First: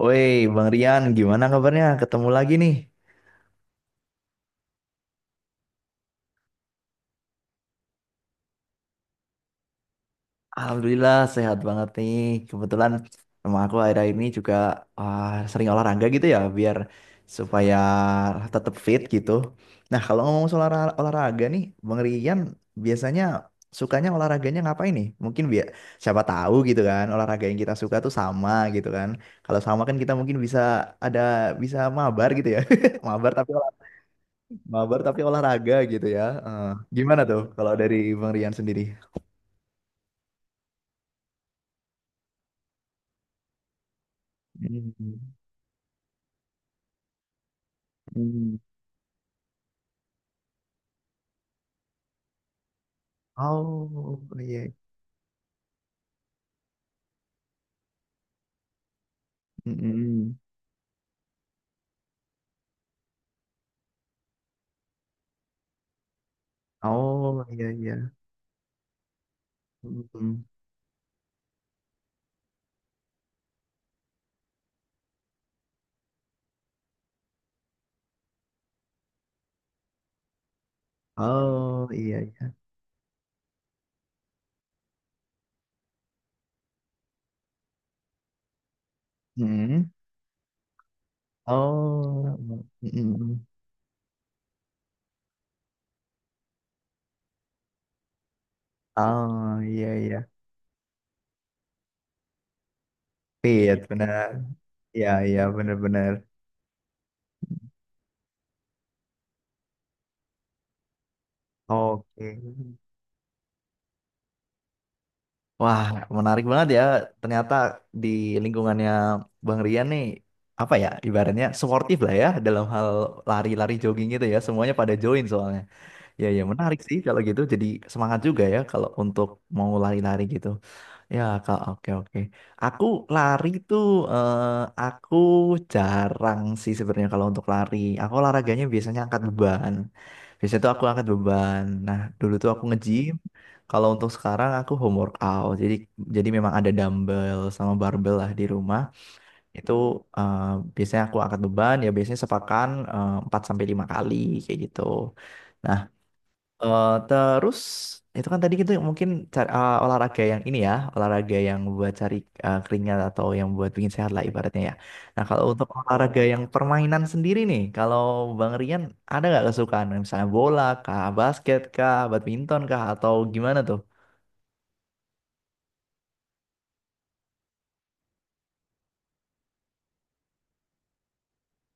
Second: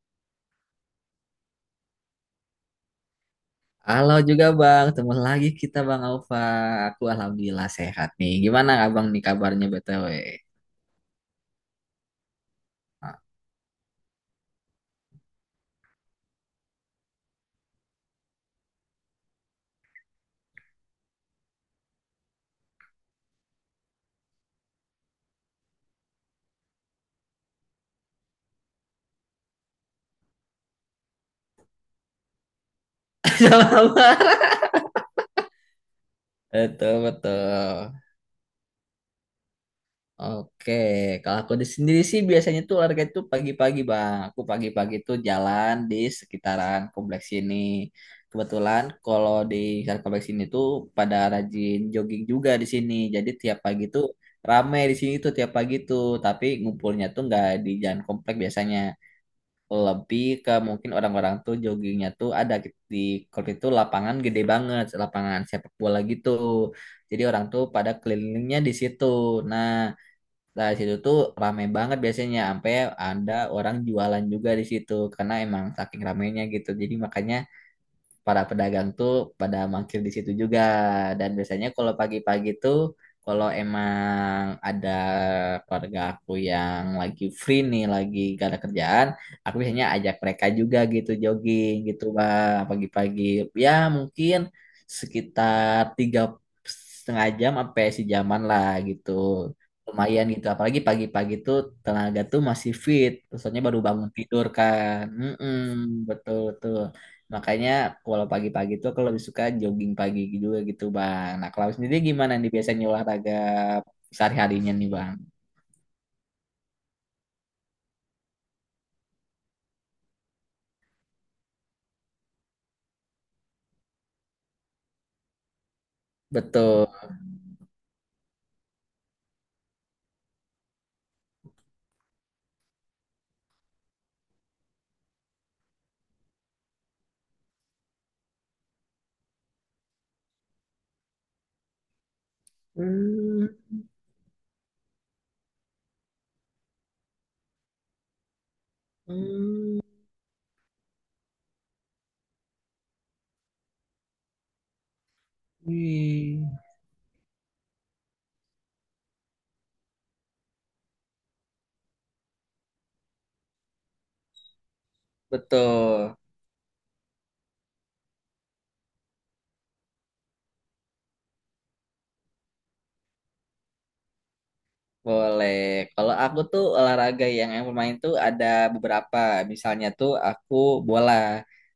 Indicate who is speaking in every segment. Speaker 1: Woi, Bang Rian, gimana kabarnya? Ketemu lagi nih.
Speaker 2: Halo juga Bang, ketemu lagi kita Bang Alfa. Aku alhamdulillah sehat nih. Gimana Abang nih kabarnya BTW?
Speaker 1: Alhamdulillah sehat banget nih. Kebetulan
Speaker 2: Ah,
Speaker 1: sama aku akhir-akhir ini juga ah, sering olahraga gitu ya, supaya tetap fit gitu. Nah, kalau ngomong soal olahraga nih, Bang Rian biasanya sukanya olahraganya ngapain nih? Mungkin biar siapa tahu gitu kan, olahraga yang kita suka tuh sama gitu kan. Kalau sama kan kita mungkin ada bisa mabar gitu ya. Mabar tapi
Speaker 2: sama-sama.
Speaker 1: Mabar tapi olahraga gitu ya.
Speaker 2: Betul,
Speaker 1: Gimana tuh kalau dari
Speaker 2: betul.
Speaker 1: Bang Rian sendiri?
Speaker 2: Oke, kalau aku di sendiri sih biasanya tuh olahraga itu pagi-pagi Bang. Aku pagi-pagi tuh
Speaker 1: Hmm,
Speaker 2: jalan di sekitaran kompleks ini.
Speaker 1: hmm.
Speaker 2: Kebetulan kalau di sekitaran kompleks ini tuh pada rajin jogging juga di sini. Jadi tiap pagi tuh
Speaker 1: Oh, iya.
Speaker 2: rame di sini tuh tiap pagi tuh. Tapi ngumpulnya tuh nggak di jalan kompleks biasanya. Lebih
Speaker 1: Hmm.
Speaker 2: ke mungkin orang-orang tuh joggingnya tuh ada di kalau itu lapangan gede banget, lapangan sepak bola gitu, jadi
Speaker 1: Oh,
Speaker 2: orang tuh
Speaker 1: iya
Speaker 2: pada
Speaker 1: iya.
Speaker 2: kelilingnya di situ. Nah,
Speaker 1: Hmm.
Speaker 2: dari situ tuh rame banget biasanya, sampai ada orang jualan juga di situ karena emang saking ramenya gitu, jadi makanya para pedagang tuh pada mangkir di situ juga. Dan biasanya
Speaker 1: Oh,
Speaker 2: kalau
Speaker 1: iya
Speaker 2: pagi-pagi
Speaker 1: iya.
Speaker 2: tuh, kalau emang ada keluarga aku yang lagi free nih, lagi gak ada kerjaan, aku biasanya
Speaker 1: Hmm.
Speaker 2: ajak mereka juga gitu jogging gitu,
Speaker 1: Oh.
Speaker 2: Bang, pagi-pagi.
Speaker 1: Hmm.
Speaker 2: Ya mungkin sekitar tiga setengah jam sampai sejaman lah gitu.
Speaker 1: Oh, iya
Speaker 2: Lumayan
Speaker 1: iya.
Speaker 2: gitu, apalagi pagi-pagi tuh tenaga tuh masih fit, soalnya
Speaker 1: Fit
Speaker 2: baru bangun
Speaker 1: benar.
Speaker 2: tidur kan.
Speaker 1: Iya iya,
Speaker 2: Mm-mm,
Speaker 1: benar-benar.
Speaker 2: betul betul. Makanya kalau pagi-pagi tuh aku lebih suka jogging pagi juga gitu Bang. Nah, kalau sendiri gimana
Speaker 1: Oke.
Speaker 2: nih biasanya olahraga sehari-harinya nih Bang?
Speaker 1: Wah, menarik banget ya. Ternyata di lingkungannya Bang Rian nih, apa ya, ibaratnya sportif lah ya, dalam hal lari-lari jogging gitu ya, semuanya pada join soalnya. Ya, ya menarik
Speaker 2: Betul.
Speaker 1: sih kalau gitu, jadi semangat juga ya kalau untuk mau lari-lari gitu. Ya, kalau oke oke. Aku lari tuh, eh, aku jarang sih sebenarnya kalau untuk lari. Aku olahraganya biasanya angkat beban. Biasanya tuh aku angkat beban. Nah, dulu tuh aku nge-gym.
Speaker 2: Hmm,
Speaker 1: Kalau untuk sekarang aku home workout. Jadi memang ada dumbbell sama barbell lah di rumah. Itu
Speaker 2: hmm,
Speaker 1: eh, biasanya aku angkat beban, ya biasanya sepakan 4 sampai 5 kali kayak gitu. Nah,
Speaker 2: wih.
Speaker 1: Terus itu kan tadi kita mungkin cari, olahraga yang ini ya, olahraga yang buat cari keringat atau yang buat bikin sehat lah ibaratnya ya. Nah, kalau untuk
Speaker 2: Betul.
Speaker 1: olahraga yang permainan sendiri nih, kalau Bang Rian ada nggak kesukaan misalnya bola kah, basket kah, badminton kah, atau gimana tuh?
Speaker 2: Boleh. Kalau aku tuh olahraga yang bermain tuh ada beberapa. Misalnya tuh aku bola.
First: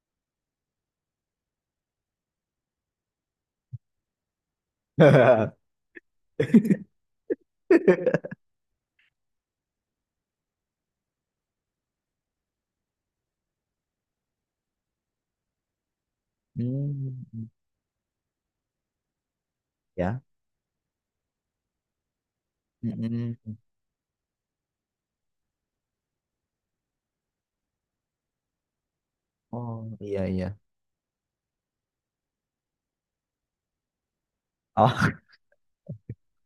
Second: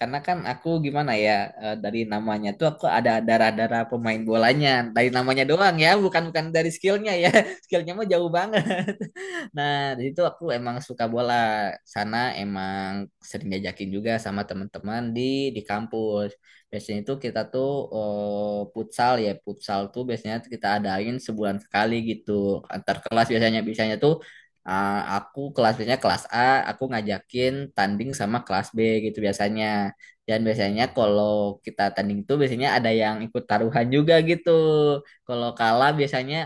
Speaker 2: Karena kan aku gimana ya, dari namanya tuh aku ada darah-darah pemain bolanya. Dari namanya doang ya, bukan bukan dari skillnya ya. Skillnya mah jauh banget. Nah, dari itu aku emang suka bola. Sana emang sering diajakin juga sama teman-teman di kampus. Biasanya itu kita
Speaker 1: Hmm,
Speaker 2: tuh, futsal ya, futsal tuh
Speaker 1: ya.
Speaker 2: biasanya kita adain sebulan sekali gitu. Antar kelas
Speaker 1: Mm-mm.
Speaker 2: biasanya biasanya tuh, ah, aku kelas biasanya kelas A, aku ngajakin tanding sama kelas B gitu biasanya.
Speaker 1: Oh, iya
Speaker 2: Dan
Speaker 1: iya.
Speaker 2: biasanya kalau kita tanding tuh biasanya ada yang ikut taruhan juga gitu.
Speaker 1: Oh.
Speaker 2: Kalau kalah biasanya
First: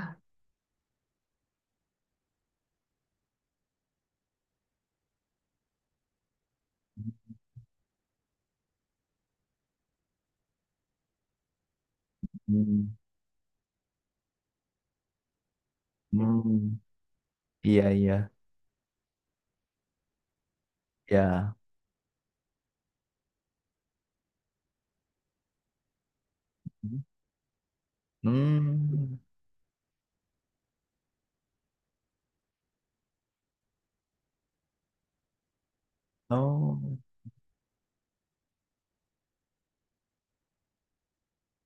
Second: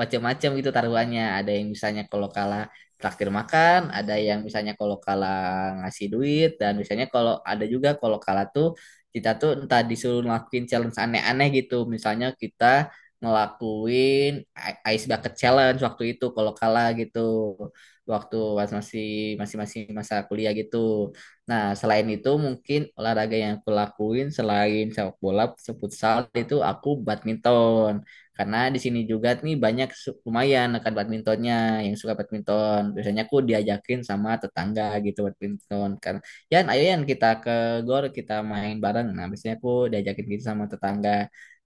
Speaker 2: macam-macam gitu taruhannya. Ada yang misalnya kalau kalah traktir makan, ada yang misalnya kalau kalah ngasih duit, dan misalnya kalau ada juga kalau kalah tuh kita tuh entah disuruh ngelakuin challenge aneh-aneh gitu, misalnya kita
Speaker 1: Hmm.
Speaker 2: ngelakuin ice bucket challenge waktu itu kalau
Speaker 1: Hmm.
Speaker 2: kalah gitu,
Speaker 1: Iya iya.
Speaker 2: waktu pas masih masih masih masa kuliah gitu.
Speaker 1: Ya.
Speaker 2: Nah, selain itu mungkin olahraga yang aku lakuin selain sepak bola futsal itu aku badminton, karena di sini
Speaker 1: Hmm.
Speaker 2: juga nih banyak lumayan rekan badmintonnya yang suka badminton. Biasanya aku diajakin sama tetangga gitu badminton. Kan, "Yan, ayo
Speaker 1: Oh.
Speaker 2: Yan kita ke gor, kita main bareng." Nah, biasanya aku diajakin gitu sama tetangga.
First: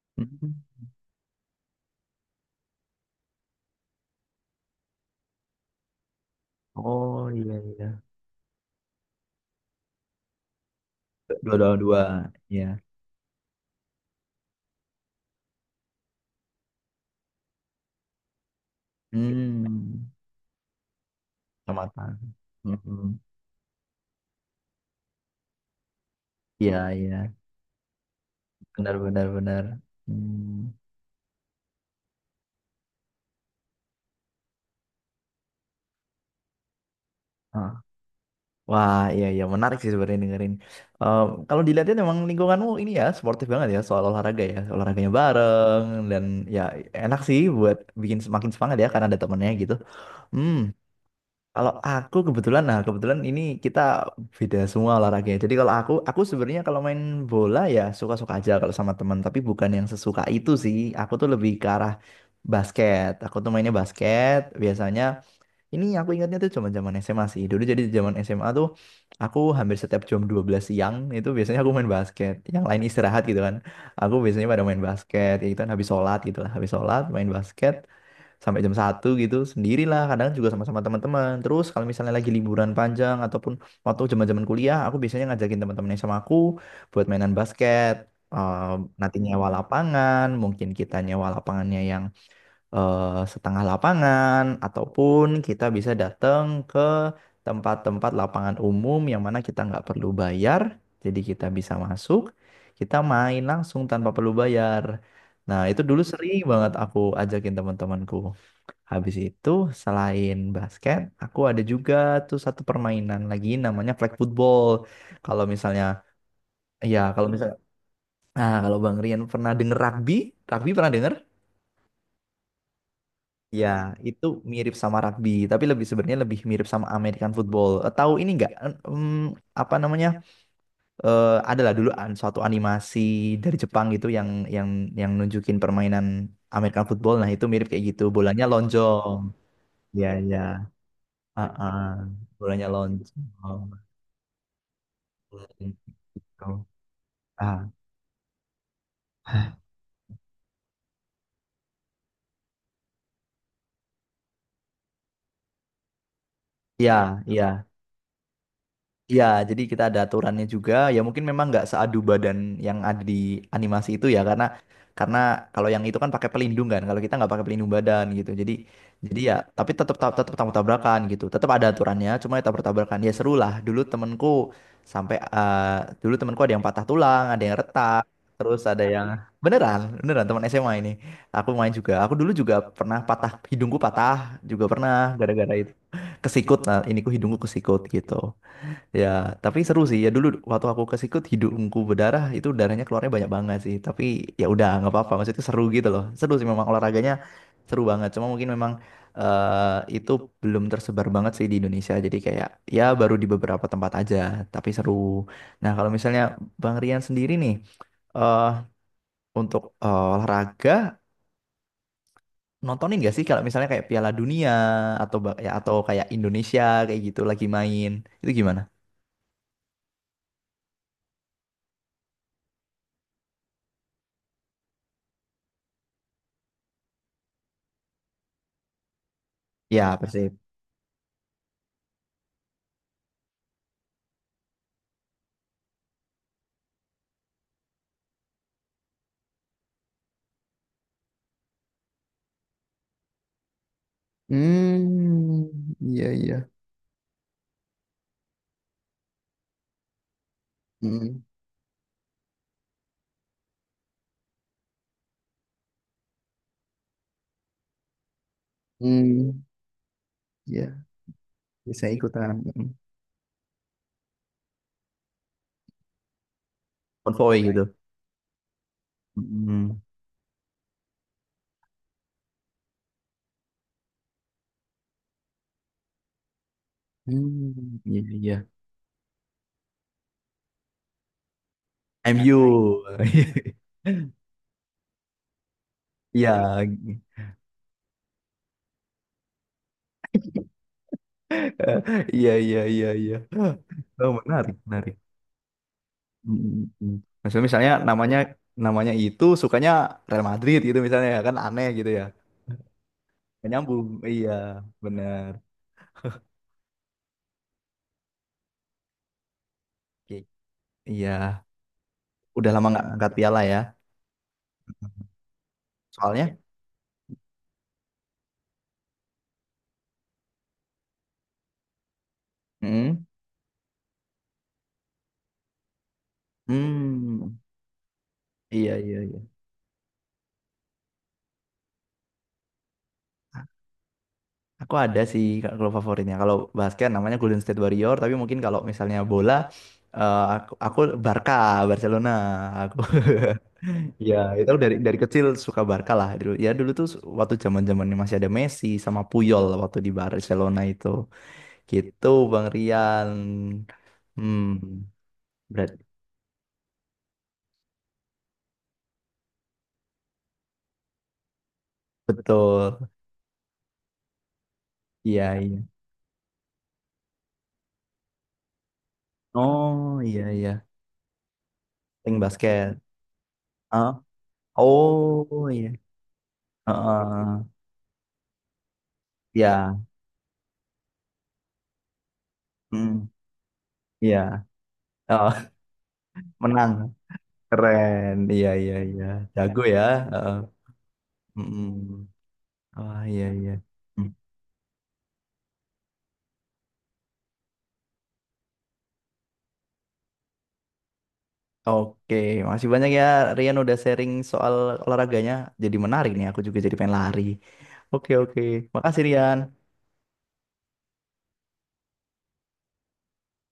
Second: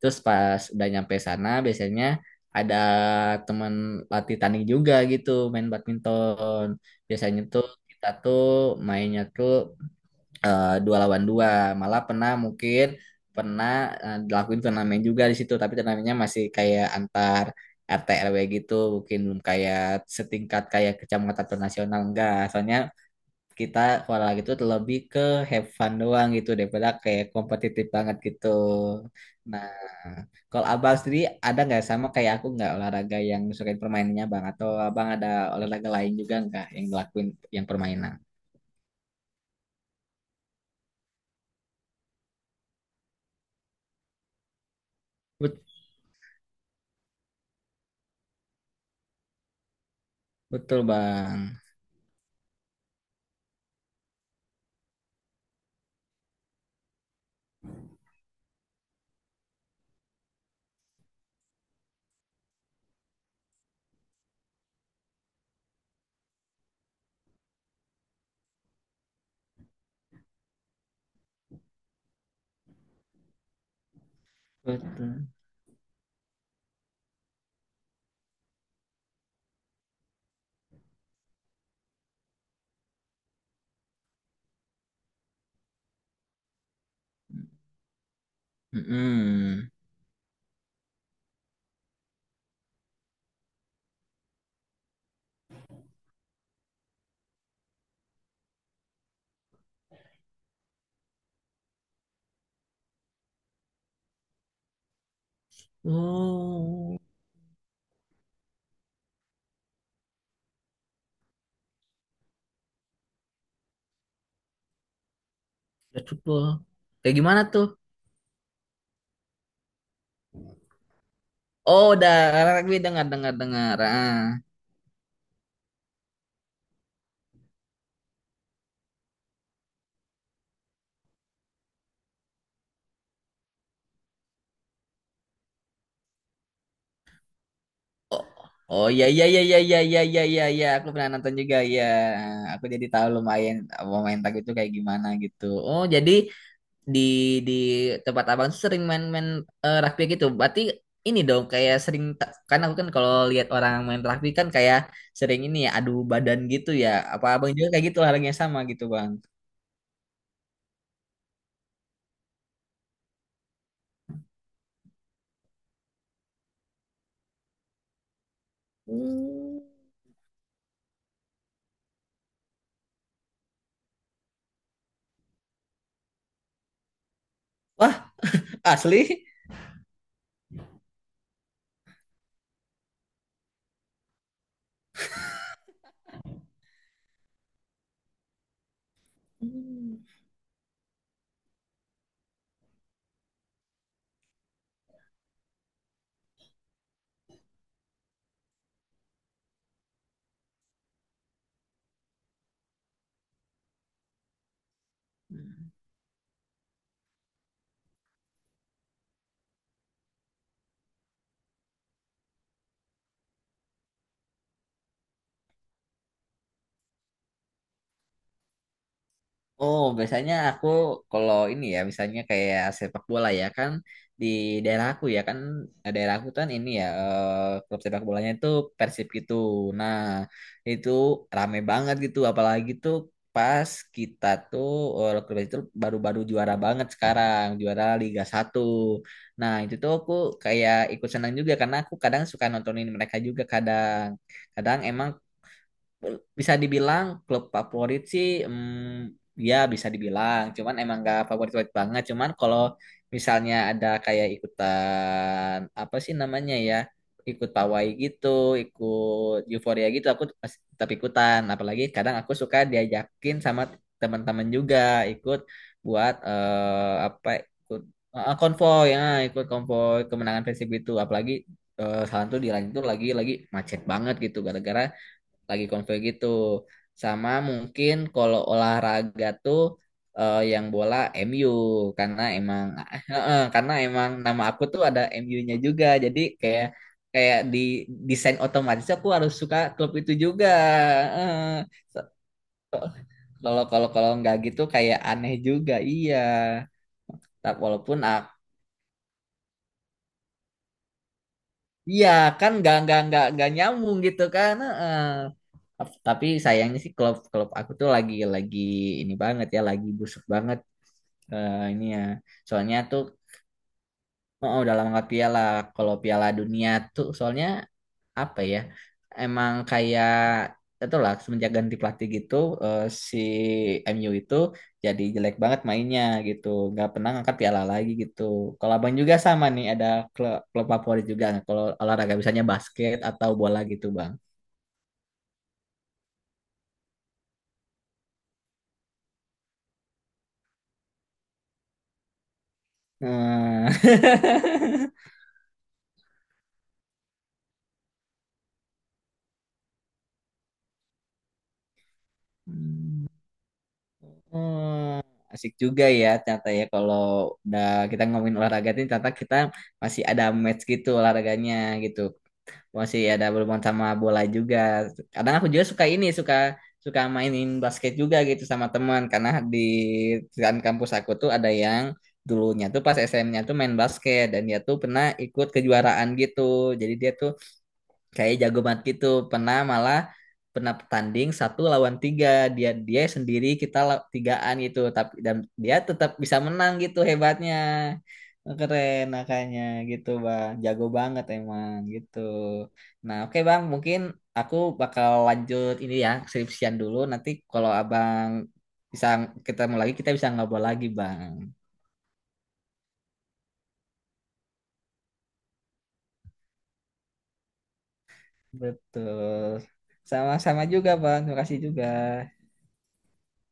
Speaker 2: Terus
Speaker 1: Mhm.
Speaker 2: pas udah nyampe sana biasanya ada teman latih tanding juga gitu main badminton.
Speaker 1: Oh,
Speaker 2: Biasanya
Speaker 1: iya
Speaker 2: tuh
Speaker 1: iya.
Speaker 2: kita tuh mainnya tuh, 2 lawan 2,
Speaker 1: Dua dua
Speaker 2: malah
Speaker 1: dua.
Speaker 2: pernah
Speaker 1: Ya.
Speaker 2: mungkin pernah, dilakuin turnamen juga di situ, tapi turnamennya masih kayak antar RT RW gitu mungkin, belum kayak
Speaker 1: Hmm.
Speaker 2: setingkat kayak kecamatan atau nasional,
Speaker 1: Kecamatan.
Speaker 2: enggak, soalnya
Speaker 1: Mhm.
Speaker 2: kita kalau gitu tuh lebih ke have fun doang gitu
Speaker 1: Iya
Speaker 2: daripada kayak
Speaker 1: iya.
Speaker 2: kompetitif banget gitu.
Speaker 1: Benar benar benar.
Speaker 2: Nah, kalau
Speaker 1: Hmm.
Speaker 2: abang sendiri ada nggak sama kayak aku nggak, olahraga yang sukain permainannya bang, atau abang ada olahraga lain juga nggak yang ngelakuin, yang
Speaker 1: Ah.
Speaker 2: permainan?
Speaker 1: Wah, iya iya, menarik sih sebenarnya dengerin. Eh, Kalau dilihatin emang lingkunganmu ini ya sportif banget ya soal olahraga ya, olahraganya
Speaker 2: Bet-
Speaker 1: bareng, dan ya enak sih buat bikin semakin semangat ya karena ada temennya gitu. Hmm.
Speaker 2: betul bang.
Speaker 1: Kalau aku kebetulan ini kita beda semua olahraganya. Jadi kalau aku sebenarnya kalau main bola ya suka-suka aja kalau sama teman, tapi bukan yang sesuka itu sih. Aku tuh lebih ke arah basket. Aku tuh mainnya basket biasanya. Ini aku ingatnya tuh zaman-zaman SMA sih. Dulu jadi zaman SMA tuh aku hampir setiap jam 12 siang itu biasanya aku main basket. Yang lain istirahat gitu kan. Aku biasanya pada main
Speaker 2: Betul.
Speaker 1: basket, ya gitu kan habis sholat gitu lah. Habis sholat main basket sampai jam 1 gitu, sendirilah, kadang juga sama-sama teman-teman. Terus kalau misalnya lagi liburan panjang ataupun waktu zaman-zaman kuliah, aku biasanya ngajakin teman-teman yang sama aku buat mainan basket. Eh, nanti nyewa
Speaker 2: Mm-mm.
Speaker 1: lapangan, mungkin kita nyewa lapangannya yang eh, setengah lapangan, ataupun kita bisa datang ke tempat-tempat lapangan umum yang mana kita nggak perlu bayar, jadi kita bisa masuk, kita main langsung tanpa perlu bayar. Nah, itu dulu sering banget aku
Speaker 2: Oh,
Speaker 1: ajakin teman-temanku. Habis itu selain basket, aku ada juga tuh satu permainan lagi namanya flag football. Kalau misalnya,
Speaker 2: udah football.
Speaker 1: ya
Speaker 2: Kayak
Speaker 1: kalau
Speaker 2: gimana
Speaker 1: misalnya,
Speaker 2: tuh?
Speaker 1: nah kalau Bang Rian pernah denger rugby, rugby pernah denger?
Speaker 2: Oh, udah rugby, dengar, dengar,
Speaker 1: Ya,
Speaker 2: dengar. Ah.
Speaker 1: itu mirip sama rugby, tapi lebih sebenarnya lebih mirip sama American football. Tahu ini nggak? Apa namanya? Adalah dulu suatu animasi dari Jepang gitu yang yang nunjukin permainan American football. Nah, itu mirip kayak gitu.
Speaker 2: Oh,
Speaker 1: Bolanya
Speaker 2: oh, iya,
Speaker 1: lonjong.
Speaker 2: iya, iya, iya, iya, iya,
Speaker 1: Ya,
Speaker 2: iya,
Speaker 1: ya.
Speaker 2: iya. Iya. Aku pernah nonton
Speaker 1: Ah,
Speaker 2: juga
Speaker 1: ah.
Speaker 2: ya. Aku
Speaker 1: Bolanya
Speaker 2: jadi tahu
Speaker 1: lonceng.
Speaker 2: lumayan
Speaker 1: Oh,
Speaker 2: pemain tag itu kayak gimana gitu.
Speaker 1: lonceng.
Speaker 2: Oh, jadi di di
Speaker 1: Ah,
Speaker 2: tempat abang tuh sering main-main, rugby gitu. Berarti ini dong kayak sering, kan aku kan kalau lihat orang main rugby kan kayak sering ini ya adu badan gitu ya.
Speaker 1: iya,
Speaker 2: Apa
Speaker 1: iya.
Speaker 2: abang juga kayak gitu olahraga yang sama gitu, Bang?
Speaker 1: Iya, jadi kita ada aturannya juga. Ya, mungkin memang nggak seadu badan yang ada di animasi itu ya, karena kalau yang itu kan pakai pelindung kan. Kalau kita nggak pakai pelindung badan gitu. Jadi ya,
Speaker 2: Hmm.
Speaker 1: tapi tetap tetap tetap tabrakan gitu. Tetap ada aturannya, cuma ya tabrak tabrakan. Ya, seru lah. Sampai eh, dulu temenku ada yang patah tulang, ada yang retak, terus ada yang
Speaker 2: Asli?
Speaker 1: beneran beneran teman SMA ini. Aku main juga. Aku dulu juga pernah patah, hidungku patah juga pernah gara-gara itu kesikut. Nah, ini ku hidungku kesikut gitu. Ya, tapi seru
Speaker 2: Hmm.
Speaker 1: sih. Ya, dulu waktu aku ke sikut hidungku berdarah, itu darahnya keluarnya banyak banget sih. Tapi ya udah nggak apa-apa. Maksudnya seru gitu loh. Seru sih memang olahraganya, seru banget. Cuma mungkin memang itu belum tersebar banget sih di Indonesia. Jadi kayak ya baru di beberapa tempat aja. Tapi seru. Nah, kalau misalnya Bang Rian sendiri nih eh untuk olahraga, nontonin gak sih kalau misalnya kayak Piala Dunia atau ya, atau kayak Indonesia kayak gitu lagi main, itu gimana?
Speaker 2: Oh, biasanya aku kalau ini ya, misalnya kayak sepak bola ya kan, di daerah aku ya kan, daerah aku kan ini ya, klub sepak bolanya itu Persib gitu. Nah,
Speaker 1: Ya, pasti.
Speaker 2: itu rame banget gitu apalagi tuh pas kita tuh, klub itu baru-baru juara banget sekarang, juara Liga 1. Nah, itu tuh aku kayak ikut senang juga karena aku kadang suka nontonin mereka juga kadang. Kadang emang
Speaker 1: Hmm, iya iya.
Speaker 2: bisa dibilang klub favorit sih, ya bisa dibilang, cuman emang gak
Speaker 1: Hmm,
Speaker 2: favorit favorit banget, cuman kalau misalnya ada kayak ikutan apa sih namanya ya, ikut pawai gitu, ikut
Speaker 1: hmm,
Speaker 2: euforia gitu, aku
Speaker 1: iya.
Speaker 2: tetap ikutan, apalagi
Speaker 1: Saya
Speaker 2: kadang
Speaker 1: ikutan
Speaker 2: aku suka
Speaker 1: mm,
Speaker 2: diajakin sama teman-teman juga ikut buat, apa
Speaker 1: konvoy gitu.
Speaker 2: ikut, konvoy ya, ikut
Speaker 1: Hmm,
Speaker 2: konvoy kemenangan Persib itu. Apalagi, salah tuh di lain itu lagi macet banget gitu gara-gara lagi konvoy gitu. Sama
Speaker 1: hmm,
Speaker 2: mungkin
Speaker 1: iya iya.
Speaker 2: kalau olahraga tuh, yang bola MU karena emang
Speaker 1: MU.
Speaker 2: eh, karena emang nama aku tuh ada MU-nya juga. Jadi
Speaker 1: Iya,
Speaker 2: kayak kayak di desain otomatis aku harus suka klub itu juga. Eh, so-
Speaker 1: iya iya iya iya.
Speaker 2: Kalau kalau
Speaker 1: Oh,
Speaker 2: kalau nggak
Speaker 1: menarik,
Speaker 2: gitu
Speaker 1: menarik.
Speaker 2: kayak aneh juga. Iya.
Speaker 1: Mm, mm, mm. Maksudnya
Speaker 2: Tak
Speaker 1: misalnya
Speaker 2: walaupun
Speaker 1: namanya
Speaker 2: ak-
Speaker 1: namanya itu sukanya Real Madrid gitu misalnya, ya kan aneh gitu ya.
Speaker 2: iya kan nggak nggak nggak
Speaker 1: Gak
Speaker 2: nggak
Speaker 1: nyambung.
Speaker 2: nyambung gitu
Speaker 1: Iya,
Speaker 2: kan. Eh,
Speaker 1: benar.
Speaker 2: tapi sayangnya sih klub klub aku tuh lagi ini banget ya, lagi
Speaker 1: Oke.
Speaker 2: busuk banget,
Speaker 1: Iya,
Speaker 2: ini ya.
Speaker 1: udah lama
Speaker 2: Soalnya
Speaker 1: nggak
Speaker 2: tuh,
Speaker 1: angkat piala ya.
Speaker 2: oh, udah lama piala. Kalau piala
Speaker 1: Soalnya,
Speaker 2: dunia tuh soalnya apa ya? Emang kayak itu lah semenjak ganti pelatih gitu, eh,
Speaker 1: mm,
Speaker 2: si MU itu jadi jelek banget mainnya gitu. Nggak pernah
Speaker 1: mm,
Speaker 2: ngangkat piala lagi gitu. Kalau
Speaker 1: iya
Speaker 2: abang
Speaker 1: iya
Speaker 2: juga
Speaker 1: iya.
Speaker 2: sama nih, ada klub favorit juga nggak? Kalau olahraga misalnya basket atau bola gitu bang.
Speaker 1: Aku ada sih Kak, kalau favoritnya. Kalau basket namanya Golden State Warrior, tapi mungkin kalau misalnya bola aku Barca, Barcelona. Aku
Speaker 2: Hmm.
Speaker 1: ya itu dari kecil suka Barca lah dulu. Ya dulu tuh waktu zaman-zamannya masih ada Messi sama Puyol waktu di Barcelona itu. Gitu Bang Rian. Hmm,
Speaker 2: Asik
Speaker 1: berat.
Speaker 2: juga ya ternyata ya, kalau udah kita ngomongin olahraga ini, ternyata kita masih ada match gitu olahraganya gitu.
Speaker 1: Betul.
Speaker 2: Masih ada berhubungan sama bola juga.
Speaker 1: Iya,
Speaker 2: Kadang aku
Speaker 1: iya.
Speaker 2: juga suka ini, suka suka mainin basket juga gitu sama teman, karena di
Speaker 1: Oh, iya
Speaker 2: dekat
Speaker 1: iya.
Speaker 2: kampus aku tuh ada yang
Speaker 1: Pink
Speaker 2: dulunya
Speaker 1: basket.
Speaker 2: tuh pas SM-nya tuh main
Speaker 1: ah
Speaker 2: basket dan dia tuh pernah ikut
Speaker 1: Oh, iya.
Speaker 2: kejuaraan gitu. Jadi dia tuh
Speaker 1: Heeh.
Speaker 2: kayak jago banget gitu, pernah
Speaker 1: Ya.
Speaker 2: malah pernah tanding 1 lawan 3, dia dia
Speaker 1: Hmm,
Speaker 2: sendiri kita
Speaker 1: iya.
Speaker 2: tigaan gitu tapi, dan
Speaker 1: Heeh.
Speaker 2: dia tetap bisa
Speaker 1: Menang.
Speaker 2: menang gitu hebatnya.
Speaker 1: Keren. Iya,
Speaker 2: Oh,
Speaker 1: iya,
Speaker 2: keren
Speaker 1: iya. Jago
Speaker 2: makanya
Speaker 1: ya.
Speaker 2: gitu
Speaker 1: Heeh.
Speaker 2: bang, jago banget emang
Speaker 1: Mm-mm.
Speaker 2: gitu.
Speaker 1: Wah,
Speaker 2: Nah,
Speaker 1: iya,
Speaker 2: oke
Speaker 1: iya.
Speaker 2: bang, mungkin
Speaker 1: Mm.
Speaker 2: aku bakal lanjut ini ya skripsian dulu, nanti kalau abang bisa ketemu lagi kita bisa ngobrol lagi bang.
Speaker 1: Oke, masih banyak ya Rian udah sharing soal olahraganya. Jadi menarik nih, aku juga jadi pengen lari. Oke, oke. Makasih
Speaker 2: Betul.
Speaker 1: Rian.
Speaker 2: Sama-sama juga bang, terima kasih juga.